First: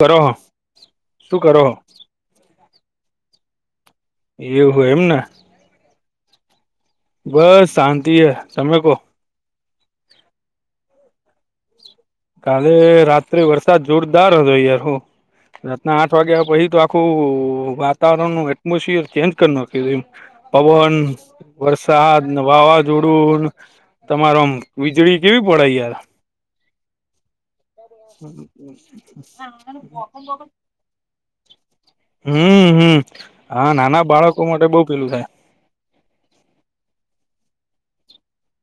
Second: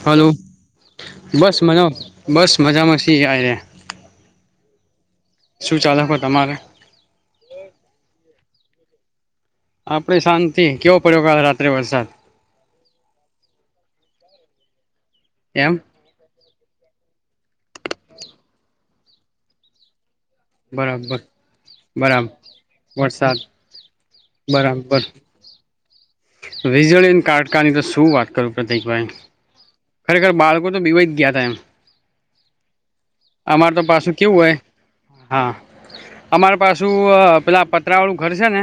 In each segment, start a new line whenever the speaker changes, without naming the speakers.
કરો
હાલલો
હો શું
બસ
કરો
મ
હો
બસ મજામાં આરેે
એવું હોય એમને
શું ચાલેકો તમારે
બસ શાંતિ હ સમય, કો
આપડી શાંતિ કેવો પડ્યોા રાત્રે વરસાદ
કાલે રાત્રે વરસાદ જોરદાર હતો યાર હું
એમ
રાતના આઠ અઠવા વાગ્યા પછી તો આખું વાતાવરણનું એટમોસફિયર ચેન્જ કરી નાખ એમ પવન
બરાબર
વરસાદ
બરાબર વરસાદ
વાવાઝોડું તમારે આમ વીજળી કેવી પડે યાર
વિઝળીન કાટકની તો શું વાત કરું પ્રતિકભાઈ ખરેખર બાળકો તો બીવાઈ જ ગયા હતા એમ
હમ હમ હા
અમારે તો
નાના બાળકો માટે બઉ પેલું થાય
અમાર પાછું પેલા પતરા વાળું ઘર છે ને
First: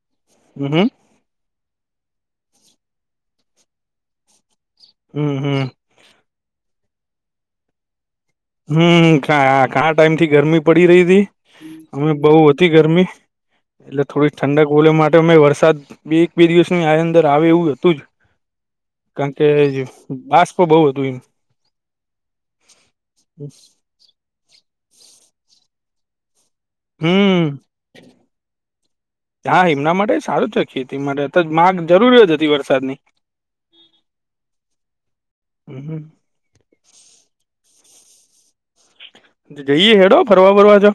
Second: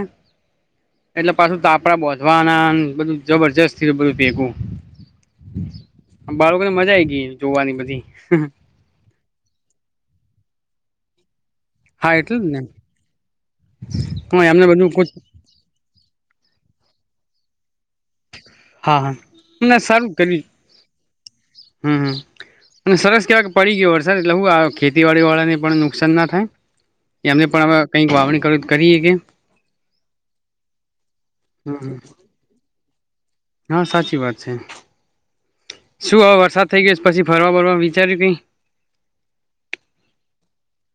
હ હમ.
એટલે પાછું તોાપડા બોંધવાના બધું જબરજસ્ત બધું ભેગું.
હમ હમ.
બાળકો ને મજા આ આવી ગઈ જોવાની બધી.
હમ કાં ટાઈમ થી ગરમી પડી રહી હતી. અમે
હા એટલે
બઉુ
જ ને
વધી ગરમી એટલે થોડી
હ એમને
ઠંડક
બધું
બોલી માટે અમે વરસાદ. બે એક બે દિવસ આ અંદર આવે એવું હતું જ.
હા હા
કારણ કે
ના સારું કર્યું
વાસપ બહુ હતું એમ.
હમ હમ અને સરસ કહેવાય
એમ
કે પડી ગયો સર એટલે હું આ ખેતીવાડીવાળાને પણ નુકસાન ના થાય.
હમ
એમને પણ કંઈક વાવણી કર કરીએ કે.
હા એમના માટે સારું છે ખેતી માટે માગ
હમ
જરૂરત હતી વરસાદની.
હા સાચી વાત છે
હમ
શું હવે વરસાદ થઈ ગયો છે પછી ફરવા ફરવા વિચાર્યું કઈ.
જઈએ હેડો ફરવા ફરવા જ.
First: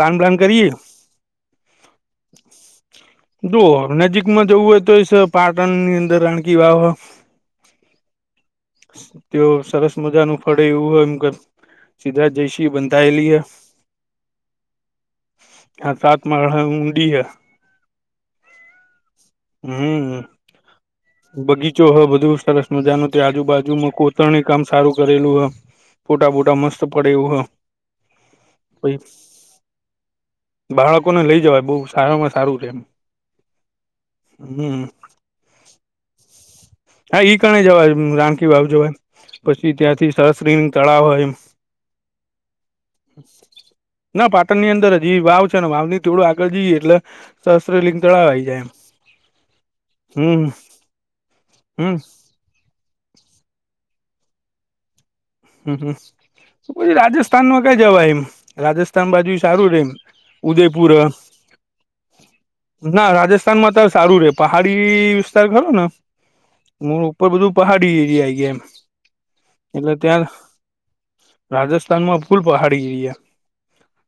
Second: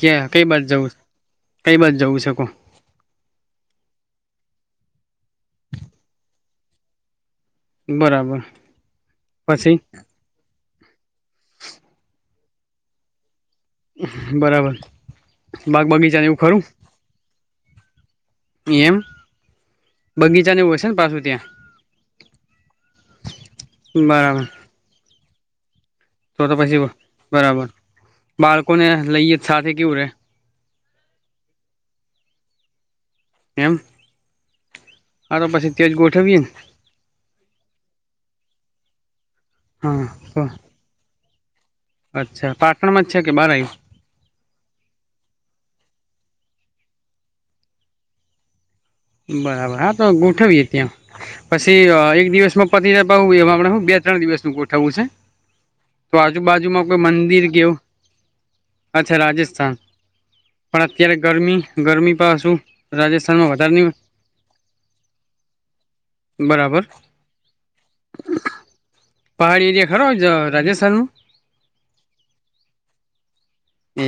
ક્યાં કઈ બાજ જવું કઈ બાજ જવું શકો.
જો નજીકમાં જવું હોય તો એ પાટણ ની અંદર રાણીકી વાહ
બરાબર.
તે
પછી
સરસ મજા ન ફળે એવું હોય એમ કે સીધા જયસિં બનતાયેલી હે.
બરાબર બાગ
આ સાત
બગીચા એવું
માળ
ખરું.
ઊંડી હ
એમ.
હમ
બગીચાને એવું હશે ને પાછું ત્યાં
બગીચો હ બધું સરસ મજા ન ત આજુબાજુ.
બરાબર
કોતરની કામ સારું કરેલું હ. ફોટા
છો તો
બોટા
પછી
મસ્ત પડે એવું હ
બરાબર બાળકો ને
પહી
લઈએ જ સાથે કેવું રે
બાળકોને લઈ જવાય બહુ સારામાં સારું છેમ હમ.
હારો પછી ત્યાંજ ગોઠવીએ ને.
હા ઈ કણે જવાય રાણકી બાપુ જવાય પછી ત્યાંથી
હા
સરસરીની તળાવ હોય.
અચ્છા પાટણમાં છે કે બાર આઈ.
ના પાટણ ની અંદર જ એ વાવ છે ને વાવની થોડું આગળ જઈએ એટલે સસ્ત્રલિંગ તળાવ આ આવી જાય એમ.
બરાબર હા તો
હમ
ગોઠવીએ ત્યાં પછી
હમ
એક દિવસમાં. પતિને બહુ એ હ બે ત્રણ દિવસ નું ગોઠવું છે.
હમ હમ
તો આજુબાજુમાં
પછી
કોઈ મંદિર કે
રાજસ્થાનમાં કઈ
એવું
જવાય એમ રાજસ્થાન
અચ્છા
બાજુ સારું
રાજસ્થાન
રેમ.
પણ
ઉદયપુર
અત્યારે ગરમી ગરમી પાછું
ના
વધારે
રાજસ્થાનમાં તો
ની
સારું રે. પહાડી વિસ્તાર ખરો ને
બરાબર
હ ઉપર બધું પહાડી એરિયા ગયા એમ.
પહાડી એરિયા
એટલે
ખરો છે.
ત્યાં રાજસ્થાનમાં ભૂલ પહાડી્યા.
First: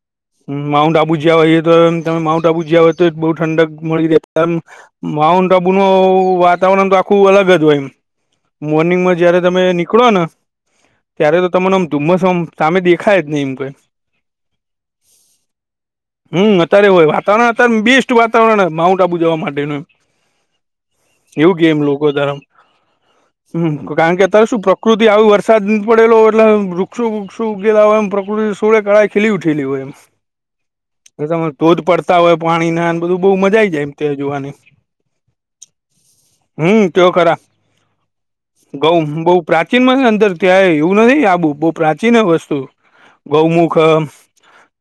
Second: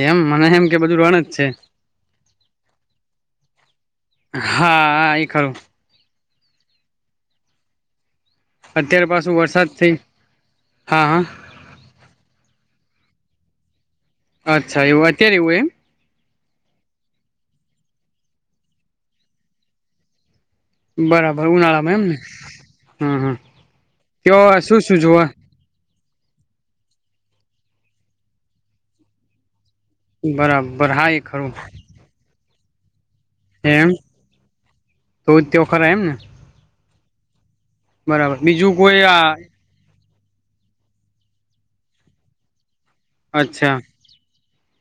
એમ મને એમ કે
માઉન્ટ
બધું
આબુ
રણ જ
જવા
છે
હોઈએ તો તમે માઉન્ટ આબુ જવા હોય તો બઉુ ઠંડક મળી જ.
હા એ
માઉન્ટ
ખરું
આબુ ન વાતાવરણ તો આખું અલગ જ હોય એમ. મોર્નિંગ
અત્યારે
માં
પાછું
જયારે તમે
વરસાદ થઈ
નીકળો ને.
હા
ત્યારે
હા
તો તમને આમ ધુમ્મસ આમ સામે દેખાય જ નહી એમ કઈ.
અચ્છા એવું અત્યારે એવું એમ.
હમ અત્યારે હોય વાતાવરણ અત્યારે બેસ્ટ વાતાવરણ માઉન્ટ આબુ જવા માટેનું. [inaudible]
બરાબર
એવું કેમ
ઉનાળામાં એમ
લોકો
ને
તરમ
હમ હમ
હ કારણ કે અત્યારે શું પ્રકૃતિ આવ વર્ષે વરસાદ પડેલો એટલે વૃક્ષો વૃક્ષો ઉગેલા હોય એમ પ્રકૃતિ સોળેાળા ખીલી ઉઠેલી હોય એમ.
બરાબર હા એ
તમે
ખરું
ધોધ પડતા હોય પાણી ના બહુ મજા આઈ જાય એમ ત્યાં જોવાની
તો જ તેઓ ખરા એમ ને
હમ તે ખરા
બરાબર બીજું
ગઉ
કોઈ આ
બઉ પ્રાચીનમાં છે અંદર ત્યાં એવું નથી આબું બહુ પ્રાચીન વસ્તુ ગૌમુખ
અચ્છા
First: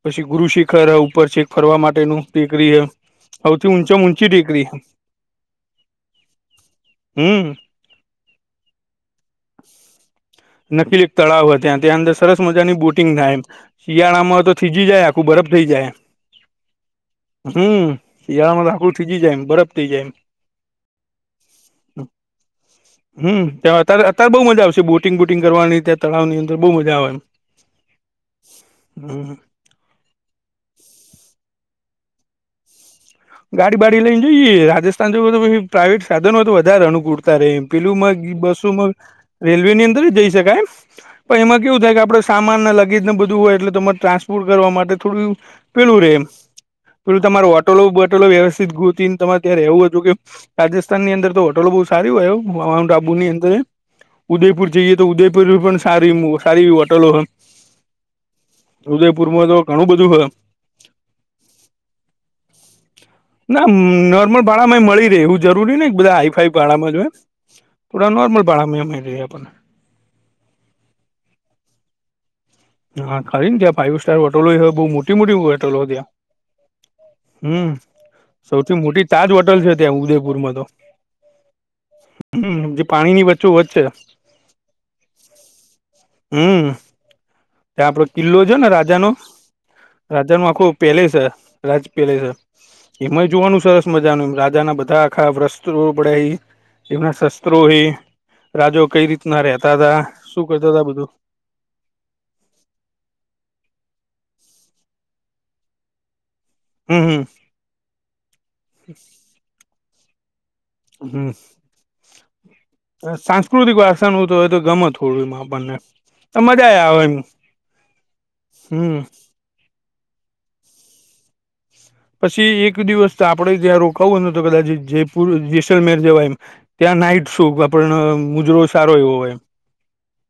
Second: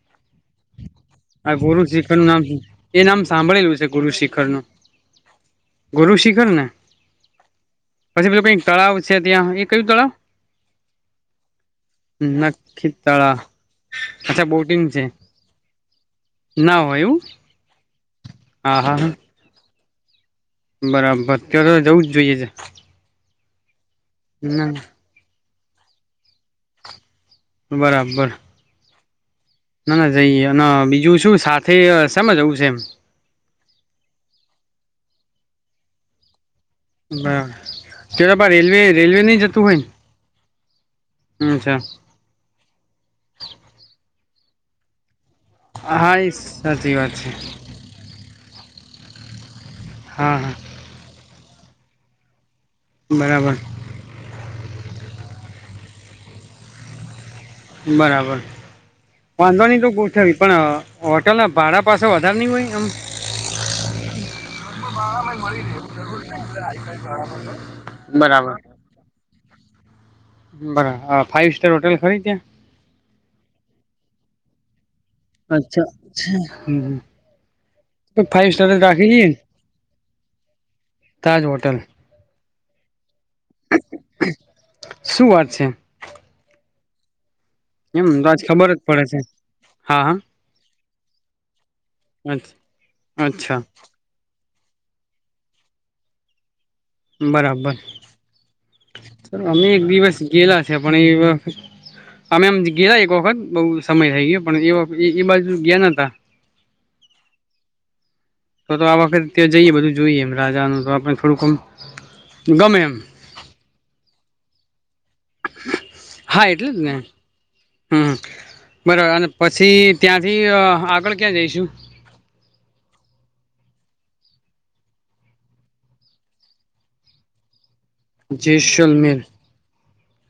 પછી ગુરુ શિખર આવ ઉપર છે
આ
ફરવા
ગુરુ શિખર
માટેનું
નું નામ
ટેકરી હ
એ નામ
સૌથી
સાંભળેલું છે
ઊંચા
ગુરુ
ઊંચી
શિખર નું
ટેકરી.
ગુરુ શિખર ને?
હમ.
પછી પેલું કઈક તળાવ છે ત્યાં એ કયું તળાવ?
નકલ એક તળાવ ત્યા ત્યાં અંદર સરસ મજાની
નખી
બોટિંગ થાય
તળાવ
એમ શિયાળામાં હોય
અચ્છા
તો
બોટિંગ
થીજી
છે
જાય આખું બરફ થઈ જાય.
ના હોય એઉ.
હમ શિયાળામાં આખું થીજી જાય એમ બરફ થઇ જાય એમ
બરાબર તો તો જવું જ જોઈએ.
હમ ત અત્યારે બહુ મજા
ના
આવશે બોટિંગ બોટિંગ કરવાની ત્યાં તળાવ ની અંદર બહુ મજા આવે એમ
બરાબર.
[unintelligible]
ના ના જઈએ અને બીજું શું સાથે શેમા જઉં છે એમ.
ગાડી બાડી લઈને જઈ રાજસ્થાન જઉ હોય તો પછી પ્રાઇવેટ સાધન હોય તો વધારે અનુકૂળતા રહે
બરાબર
એમ પેલું
ત્યારે પણ રેલવે
બસોમાં
રેલવે નહી જતું
રેલવે
હોય
ની અંદર એય જઈ શકાય એમ પણ
ને
એમાં
અચ્છા
કેવું થાય કે આપડે સામાન ના લગેજને બધું હોય એટલે તમારે ટ્રાન્સપોર્ટ કરવા માટે થોડું પેલું
હા
રેમ
એ સાચી વાત
પેલું
છે
તમાર હોટલો બોટલો વ્યવસ્થિત ગોતીને તમારે ત્યારે રેવું હોય તો જોકે
હા હા
રાજ સ્થાન ની અંદર તો હોટલો બહુ સારી હોય માઉન્ટ આબુ ની અંદર
બરાબર
ઉદયપુર જઈએ તો ઉદયપુર પણ સારી સારી એવી હોટલો
બરાબર
ઉદયપુરમાં
વાંધો નઈ તો
ઘણું બધું હ
ગુથવી પણ હોટલના ભાડા પાસે વધારે નહીં હોય એમ
ના નોર્મલ ભાડામાં એ મળી રહેે એવું જરૂરી ને બધા હાઈ ફાઈ ભાડામાં જો હો થોડા નર્મલ
બરાબર
ભાડાં [unintelligible]
બરાબર ફાઈવ સ્ટાર હોટટેલ ખરી ત્યાં?
હા ખાલીન ક્યા ફાઈવ સ્ટાર હોટલો હોય બહુ મો
અચ્છા અચ્છા હમ
હમ
ફાઈવ સ્ટાર
સૌથી
જ
મોટી
રાખી લઈએ
તાજ
ને
હોટલ છે ત્યાં ઉદયપુરમાં તો
તાજ હોટલ.
હમ જે પાણી ની વચ્ચો વચ છે.
શું વાત છે.
હમ ત્યાં આપડો
એમ તો
કિલ્લો
આજ
છે ને
ખબર જ પડે
રાજાનો
છે હા
રાજાનો આખું પેલેસ હે રાજ પેલેસ છે
હા
એમાંય
અચ્છા
જોવાનું સરસ મજાનું રા બધા ના બધા આખા વસ્ત્ર પડે એમના શસ્ત્રો હ
બરાબર
રાજો કઈ રીતના
અમે
રહેતા
એક
હતા
દિવસ
શું
ગયેલા
કરતા હતા બધું
[inaudible] અમે એમ ગયા એક વખત બહુ સમય થઈ ગયો પણ એ વખત એ એ બાજુ ગયા નતા
હમ હમ.
તો તો આ વખતે ત્યા જઈએ બધું જોઈ એમ રાજાનું તો આપને
હમ
થોડુંકમ ગમે એમ.
[unintelligible] હોય તો તો ગમે થોડું બને તો
હા એટલે
મજા
જ ને
આવે એમ
હમ
હમ
બરાબર અને પછી ત્યાંથી આગળ ક્યાં જઈશું?
પછી એક દિવસ આપણેે જ્યાં રોકાવું ન તો કદાચ જયપુર જેસલમેહેર જવા એમ. ત્યાં નાઈટ શૂ આપણને મુજરો સારો એવો
જેસલમેર
હોય.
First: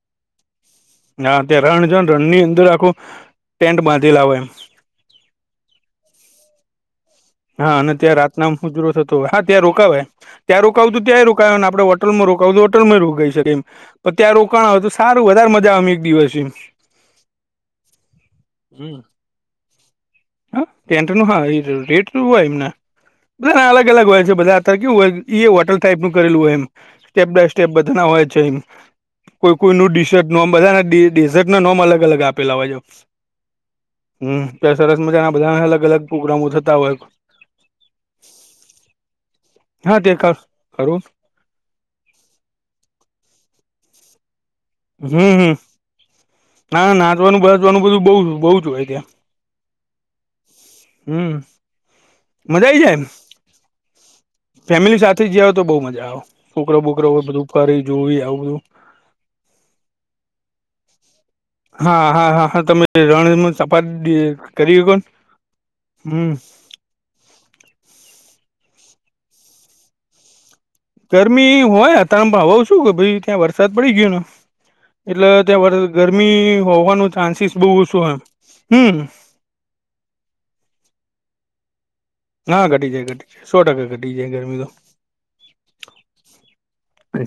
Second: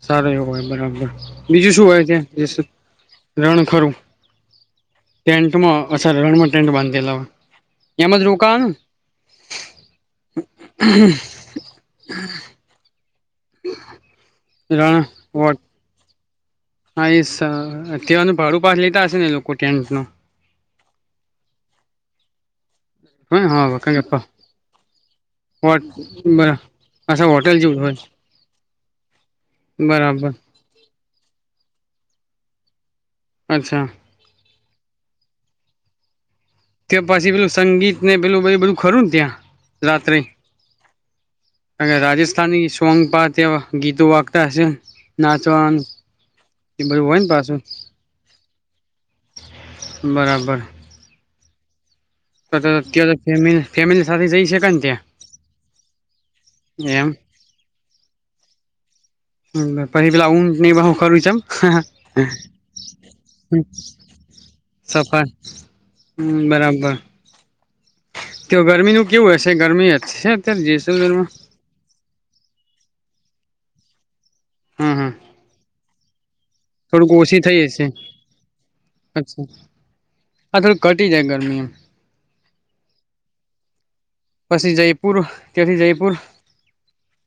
સારો એવો હોય બરાબર
નાા ત્યા
બીજું શું
રણ જ
હોય ત્યાં
રનની
જેસ
અંદર આખો.
રણ
ટેન્ટ
ખરું
બાંધી લાવો એમ.
ટેન્ટમાં અ રણમાં ટેન્ટ બાંધેલા હોય.
હા અને
એમ
ત્યાં
જ
રાતના
રોકાવાનું
ખુજરો થતો હોય હા ત્યાં રોકાવાય. ત્યાં રોકું ત્યાં રોકાય ને આપડ હોટલમાંોકાવું હોટલમાં રોકાઈ શકેમ. પ ત્યાં રોકાણ આવેય હત
રણ
સારું વધારે
વોટ
મજા આવે એક દિવસ.
હા એ સર તેવાનું ભાડું પાછ લેતા હશે ને એ લોકો ટેન્ટ ન.
હ પેન્ટ નું હા એ રેટવું હોય એમને.
હ
બધાને
હા
અલગ
કારણ
અલગ
કે
હોય છે બધા અત્યારે કેવું હોય ઈ એ હોટલ
વોટ
ટાઈપ નું કરેલું હોય
બરા
એમ. સ્ટેપ
અચ્છા
બાય
હોટેલ
સ્ટેપ
જેવું
બધા ના હોય છે ઈમ કોઈ કોઈ નું ડી શર્ટ
બરાબર
નોમ બધાના ડી ડેઝર્ટ ના નોમ અલગ અલગ આપેલા હોયછ.
અચ્છા.
હમ કે સરસ મજાના બધા અલગ અલગ પ્રોગ્રામો થતા હોય.
જે પેલું સંગીત ને પેલું બધુ બધું ખરું ને ત્યાં
હા તે
રાત્રે
ખરું
અને રાજસ્થાની સોંગ પા ત્યાં ગીતો વાગતા હશે.
હમ હમ
નાચવાનું એ
ના
બધું હોય ને
નાચવાનું
પાછું
બાચવાનું બધું બઉ બઉ જ હોય ત્યાં.
બરાબર.
હમ
તો
મજા
તો
આઈ જાય એમ.
અત્યારે ફેમિ ફેમિલી સાથે જઈ શકાય ને
ફેમિલી
ત્યાં
સાથે જાઓ તો બઉુ મજા આવે છોકરાઓ
એમ
બોકરાઓ બધું કરી જોવી આવું બધું.
હમ પહિ પેલા ઊંટ ને બહઉ કરું ચમ.
હા હા હા હા તમે રણમાં સપાડી કરી હકોન.
હમ [unintelligible] હમ બરાબર તો ગરમીનું કેવું હશે ગરમી હશે અત્યારે જેશ
ગરમી હોય અત્યારે પણ હવે શું હોય કે ભાઈ ત્યાં વરસાદ પડી ગયો ને
હમ હમ
એટલે ત્યાં વર ગરમી
થોડુંક
હોવાનું
ઓછી
ચાન્સીસ બહુ ઓછું હોય હમ.
હા થોડી ઘટી જાય ગરમીમ.
હા ઘટી જાય ઘટી જાય સો ટકા ઘટી જાય ગરમી તો.
પછી જયપુર ત્યાંથી જયપૂર.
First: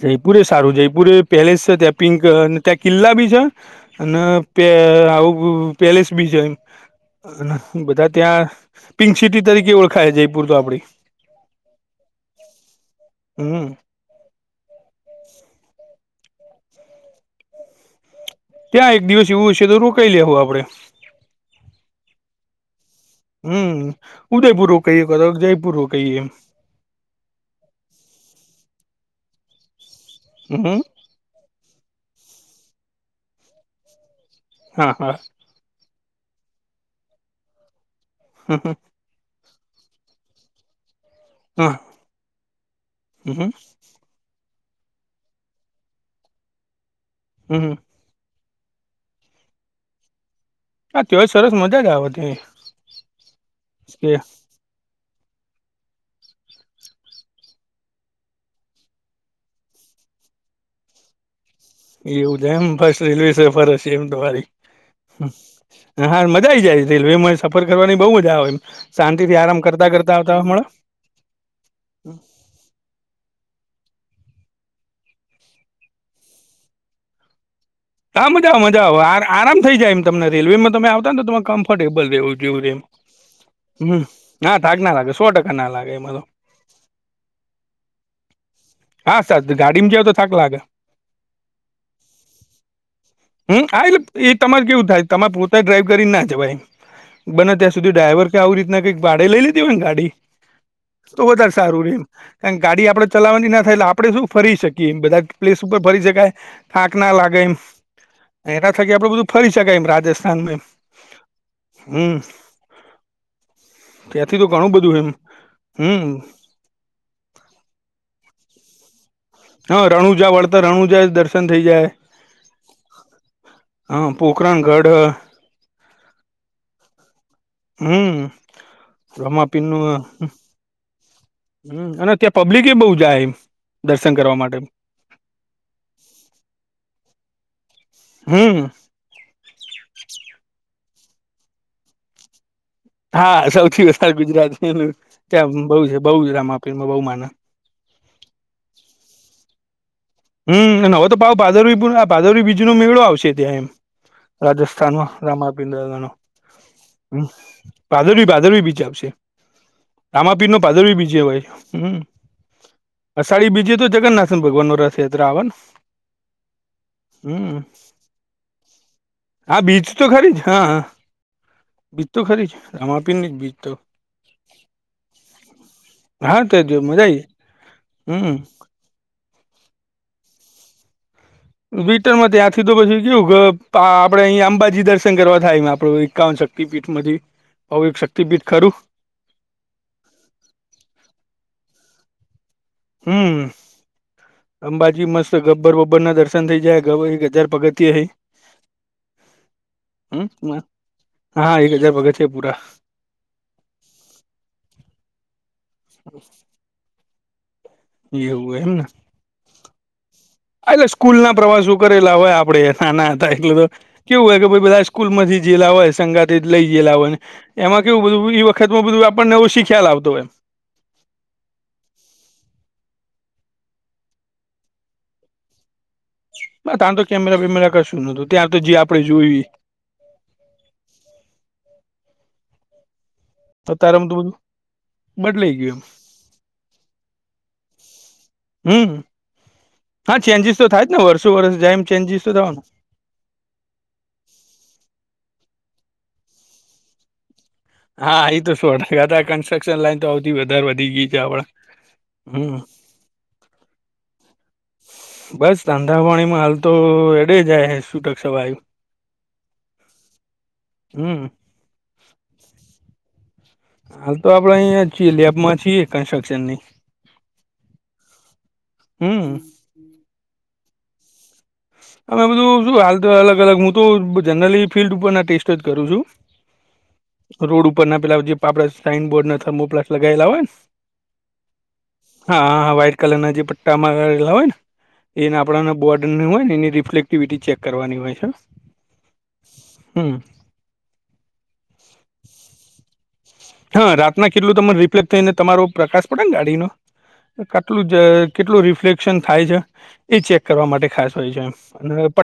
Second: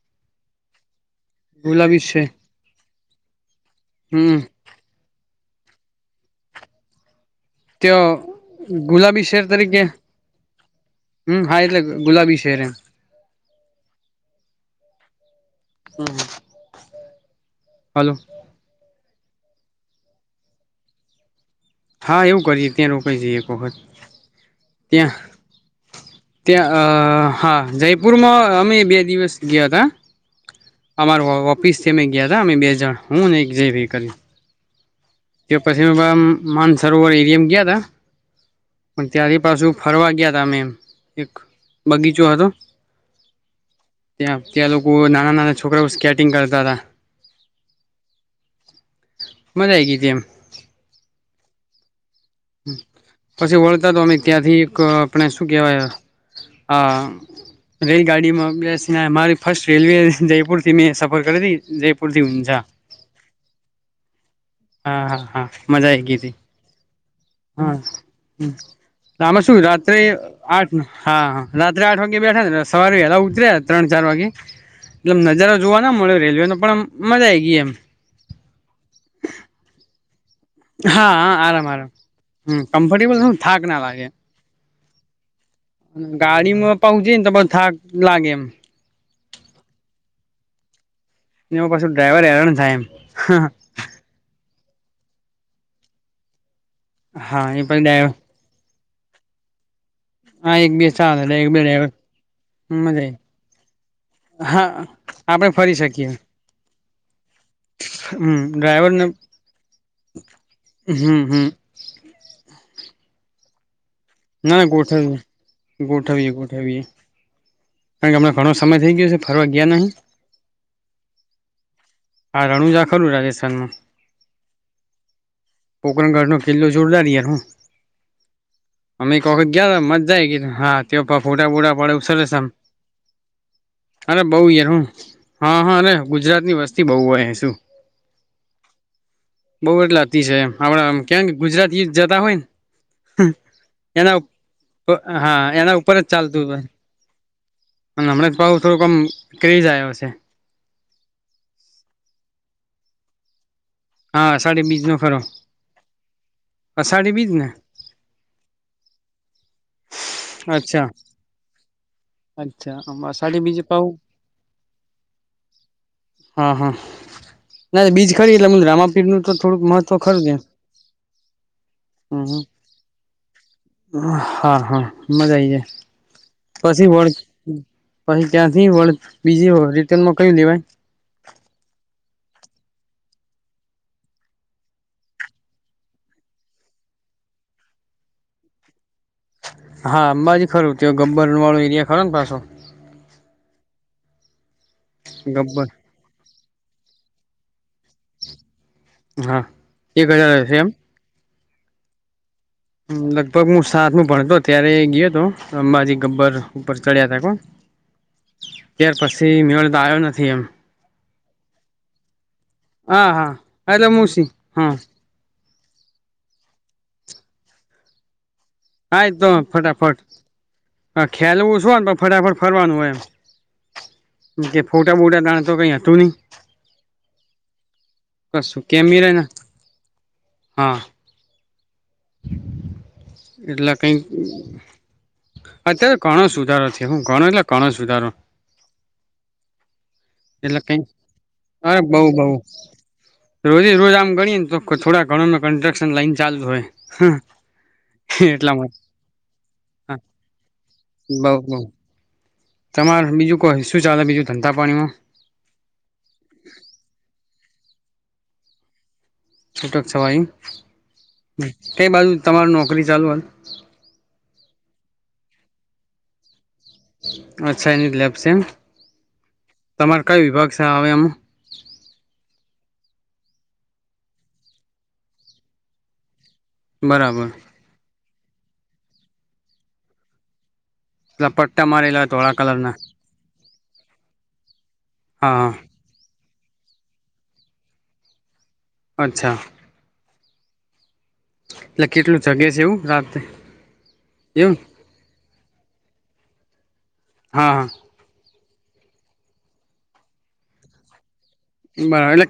જયપુરે સારું છે જયપુર પેલેસ છે ત્યાં પિંક અને ત્યાં કિલ્લા બી છે અન
હમ
ત્યાં આવું પેલેસ બી છે બધા ત્યાં પિંક
ગુલાબી
સિટી
શહેર
તરીકે ઓળખાય જયપુર તો આપડી.
હમ હા એટલે
હમ.
હમ હ. હાલો.
ત્યાં એક દિવસ એવું હશે તો રોકાઈ લેહું આપડે.
હા એવું કરીએ ત્યાં રોકાઈ જઈએ એક વખત
હમ ઉદયપુર રોકાઈયે
ત્યાં
કા તો જયપુર રોકાઈયે.
ત્યાં અ હા જયપુરમાં અમે બે દિવસ ગયા તા.
હમ.
અમાર ઓ ઓફિસ થી અમે ગયા હતા અમે બે જણ હું ને એક જૈવિક કરીન.
હા હા.
તે પછી અમ માનસરોવર એરિયામ ગયા તા.
હમ હમ.
પણ ત્યારે પાછુ ફરવા ગયા તા અમેમ. એક
હા
બગીચો હતો?
હમ
ત્યાં ત્યાં લોકો નાના નાના છોકરાઓ સ્કેટિંગ કરતા હતા.
હમ હમ.
મજા આઈ ગઈ હતી એમ.
હા ત્યોંય સરસ મજા જ આવે ત.
પછી વળતા તો અમે ત્યાંથી એક આપણે શું કેહેવાય આ રેલ ગાડીમાં બેસીને મારી ફર્સ્ટ રેલવે જયપુર થી મેં સફર કરી હતી. જયપુરથી
એવું છે
ઊંઝા
એમ ફસ્ટ રેલવે સફર હશે એમ તમારી
હા હા હા મજા આવી ગઈ
હા
હતી
મજા આઈ જાય. રેલવે માં સફર
હા
કરવાની બઉુ મજા આવે શાંતિ થી
આમાં
આરામ
શું
કરતા
રાત્રે
કરતા આવતા મળે.
આઠ હા રાત્રે આઠ વાગે બેઠા ને સવારે વેલા ઉતર્યા ત્રણ ચાર વાગે મલમ નજારો જોવા ના મળે રેલવે નો પણ આમ મજા આઈ ગઈ એમ.
હા મજા આવ મજા આવ આ આરામ થઈ જાય એમ. તમને રેલવેમાં તમે
હા
આવતા ને
હા
તમાર
આરામ આરામ
કમ્ફર્ટેબલ રહેવું જોવું
હમ
રેમ
કમ્ફર્ટેબલ શું થાક ના
હમ.
લાગે
ના થાક ના લાગે સો ટકા. ના લાગે એમાં તો
ગાડીમાં પહુંચે ને તો બઉ થાક લાગે એમ.
હા સર ગાડી માં જવ તો થાકલાાગા
એમાં પાછું ડ્રાઈવર હેરાન થાય એમ
ાલે એ તમારે કેવું થાય તમારે પોતા ડ્રાઈવ કરી ના જવાય
હા
બને
એ
ત્યાં
પછી
સુધી ડ્રાઈવર કે આવી રીતના કઈક ભાે લઈ લીધ હોયને ગાડી
હા એક બે
તો
ચાલે એક
વધારે
બે
સારું
ડ્રાઈવર
રે એમ કારણ ગાડી
મજા
આપડે
આઈ.
ચલાવાની ના થ એટલે આપડણે શું ફરી
હા
શકીએ બધા
આપણે
પ્લેસ ઉપર ફરી
શકીએ
શકાય થાંક ના લાગે એમ
હમ
એના થકી
ડ્રાઈવરને
આપડું બધું ફરી શકાય એમ રાજસ્થાનમાં એમ
હમ હમ
હમ ત્યાંથી તો
ના ના
ઘણું બધું એમ
ગોઠવીએ
હમ
ગોઠવીએ કારણ કે હમણા ઘણો સમય થઇ ગયો છે ફરવા ગયા નહી
હા રણુ જા વળતા રણુ જાય દર્શન થઇ જાય
હ રણુઝા ખરું રાજસ્થાનમાં
હ પોોખરણગઢ
પોરણગઢનોો કિલ્લો જોડદાર યાર હું
હમ
અમે એક વખત
રમાપીર
ગયા
નું
મજા જાય હા તે ફોટા બુડા
હમ
પડે
અને
સરસ
ત્યાં
આમ
પબ્લિક એ બહુ જાય એમ દર્શન
અરે બઉ
કરવા માટે
યાર હું હા હા ગુજરાત ની વસ્તી બહુ હોય શું
હમ
બહુ એટ લાગતી છે એમ આપણા આમ ક્યાં ગુજરાતી જતા હોય ને
હા સૌથી વધારે
એના
ગુજરાત એ
હા
ત્યાં બઉ
એના
છે
ઉપર જ ચાલતું
બહુજરામ
હતું
આપે બહુ માન
અને હમણાં જ ભાવ થોડુંકમ ક્રેઝ આવ્યો છે
હમ નવે તો પાાવ ભાર ભારરી બીજ નો મેળો આવશે ત્યાં એમ
હા અષાઢી
રાજસ્થાનમાં રામાપિડ ન
પાસાાઢી બીજને
ભાદરવીી ભારવી બીજાશે રામાપીર નો પાદર
અચ્છા
ભી બીજે હોયમ
અચ્છા
અષાઢી
બીજ
બીજે
પાહુ
તો જગન્નાથન ભગવાન નોસ શદરાાવન
હા હા ના બીજ ખરી એટલે રામાપીઠ નું તો
હા
થોડુંક
બીચ
મહત્વ ખરું છે
બીજ તો
હમ
ખરી જ રામાપીર ની જ બીજ તો
હા હા મજા આઈ જાય
હા તે જો
પછી
મજા
વળ
આઈ
પછી
હમ
ક્યાંથી વળ બીજી હો રિટર્નમાં કયું લેવાય
વટરમાં ત્યાં થી તો પછી કેયું આપડે અહીયા અંબાજી દર્શન કરવા થાય આપડું એકાવનક શક્તિપીઠ મ ભું એક શક્તિપીઠ કરું
હા અંબાજી ખરું તે ગબ્બરણળો એરિયા ખરો ને પાછો
હમ અંબાજી મસ્ત
ગબ્બર
ગબ્બર્બર અબર ના દર્શન થઈ જાય હજાર પગતિય હ
હા એક હજાર હશે એમ
હા એક હજાર પગત છે પુરા
લગભગ હું સાતમું ભણતો ત્યારે ગયો હતો અંબાજી ગબ્બર ઉપર ચડ્યા હતા કો
એવું એમ ને
સ મેલ તો આ આવયો નથી. એમ
એટલે સ્કૂલ ના પ્રવાસો કરેલા હોય આપડે ના
હા
હતા
હા
એટલે તો કેવું
મુસી
હોય, કે ભ
હા
બધા સ્કૂલ માંથી જયેલા હોય સંગાત લઈ ગયેલા હોય, ને એમાં કેવું બધું એ વત ખખત માં બધું
હા તો
આપણને ઓછી ખ્યાલ
ફટાફટ
આવતો હોય.
હા ખેલવું છુને, પણ ફટાફટ ફરવાનું હોય એમ કે ફોટા બોટા તણ તો કઈ હતું નહી
બ ત આં તો કેમેરા વેમેરા કશું નતુ, ત્યાં તો
કશું
જે આપડે
કેમેરા ના
જોય
હા એટલા કઈક
અતારમાં તો બધું બદલાઈ ગયું
અત્યારે ઘણો સુધારો છે. હું ઘણો એટલે ઘણો સુધારો
હમ હા ચેન્જીસ
એટલે
તો
કઈ
થાય જ ને વર્ષો વર્ષ
અરે
જાયમ
બઉ
ચેન્જીસ
બઉ
તો થ ને
રોજે રોજ આમ ગણીએ ને તો થોડા ઘણમાં કન્સ્ટ્રક્શન લાઈન ચાલત હોય.
હા એ તો
એટલા માટે
શું હતા કન્સ્ટ્રક્શન
હા
લાઈન તો આવથી વધારે વધી ગઈ છે. આપણા હમ
તમાર બીજું કોઈ શું ચાલે બીજું ધંધા પાણીમાં
બસ કાંધાવાણીમાં હાલ તો એડે જાય શું ટક ભય
છૂટક છવાય
હમ
કઈ બાજુ તમાર નોકરી ચાલુ હાલ
હાલ તો આપડે અહંયા છીએ લેબમાં છીએ કન્સ્ટ્રક્શન ની
અચ્છા એની લેબ છે.
હમ
એ તમારે કઈ વિભાગ છે આવે એમ
અમે બધું શું હાલ અલગ અલગ હું તો જનરલી ફિલ્ડ ઉપર ના ટેસ્ટ જ કરું છુ.
બરાબર
રોડ ઉપર ના પેલા જે આપડાે સાઈનબોર્ડ ના થર્મોપ્લાસ લગાવેલા હોય, ને
પટલા પટ્ટા મારેલા તોોળા કલર ના
કલર ના જે પટ્ટા ગેલા હોય ને એને
હા હા
આપણાના બોર્ડર હોય, ને એ રિફ્લેક્ટિવિટી ચેક કરવાની હોય છે.
અચ્છા
હમ્મ
એટલે કેટલું જગે છે. એવું રાત્રે
હા, રાત ના કેટલું તને રિફ્લેક્ટ થઈને, તમારો પ્રકાશ પડે ને ગાડી નનો
હા હા
કેટલું કેટલું રિફ્લેક્શન થાય છે એ ચેક કરવા માટે ખાસ હોય છે, એ
બરા એલે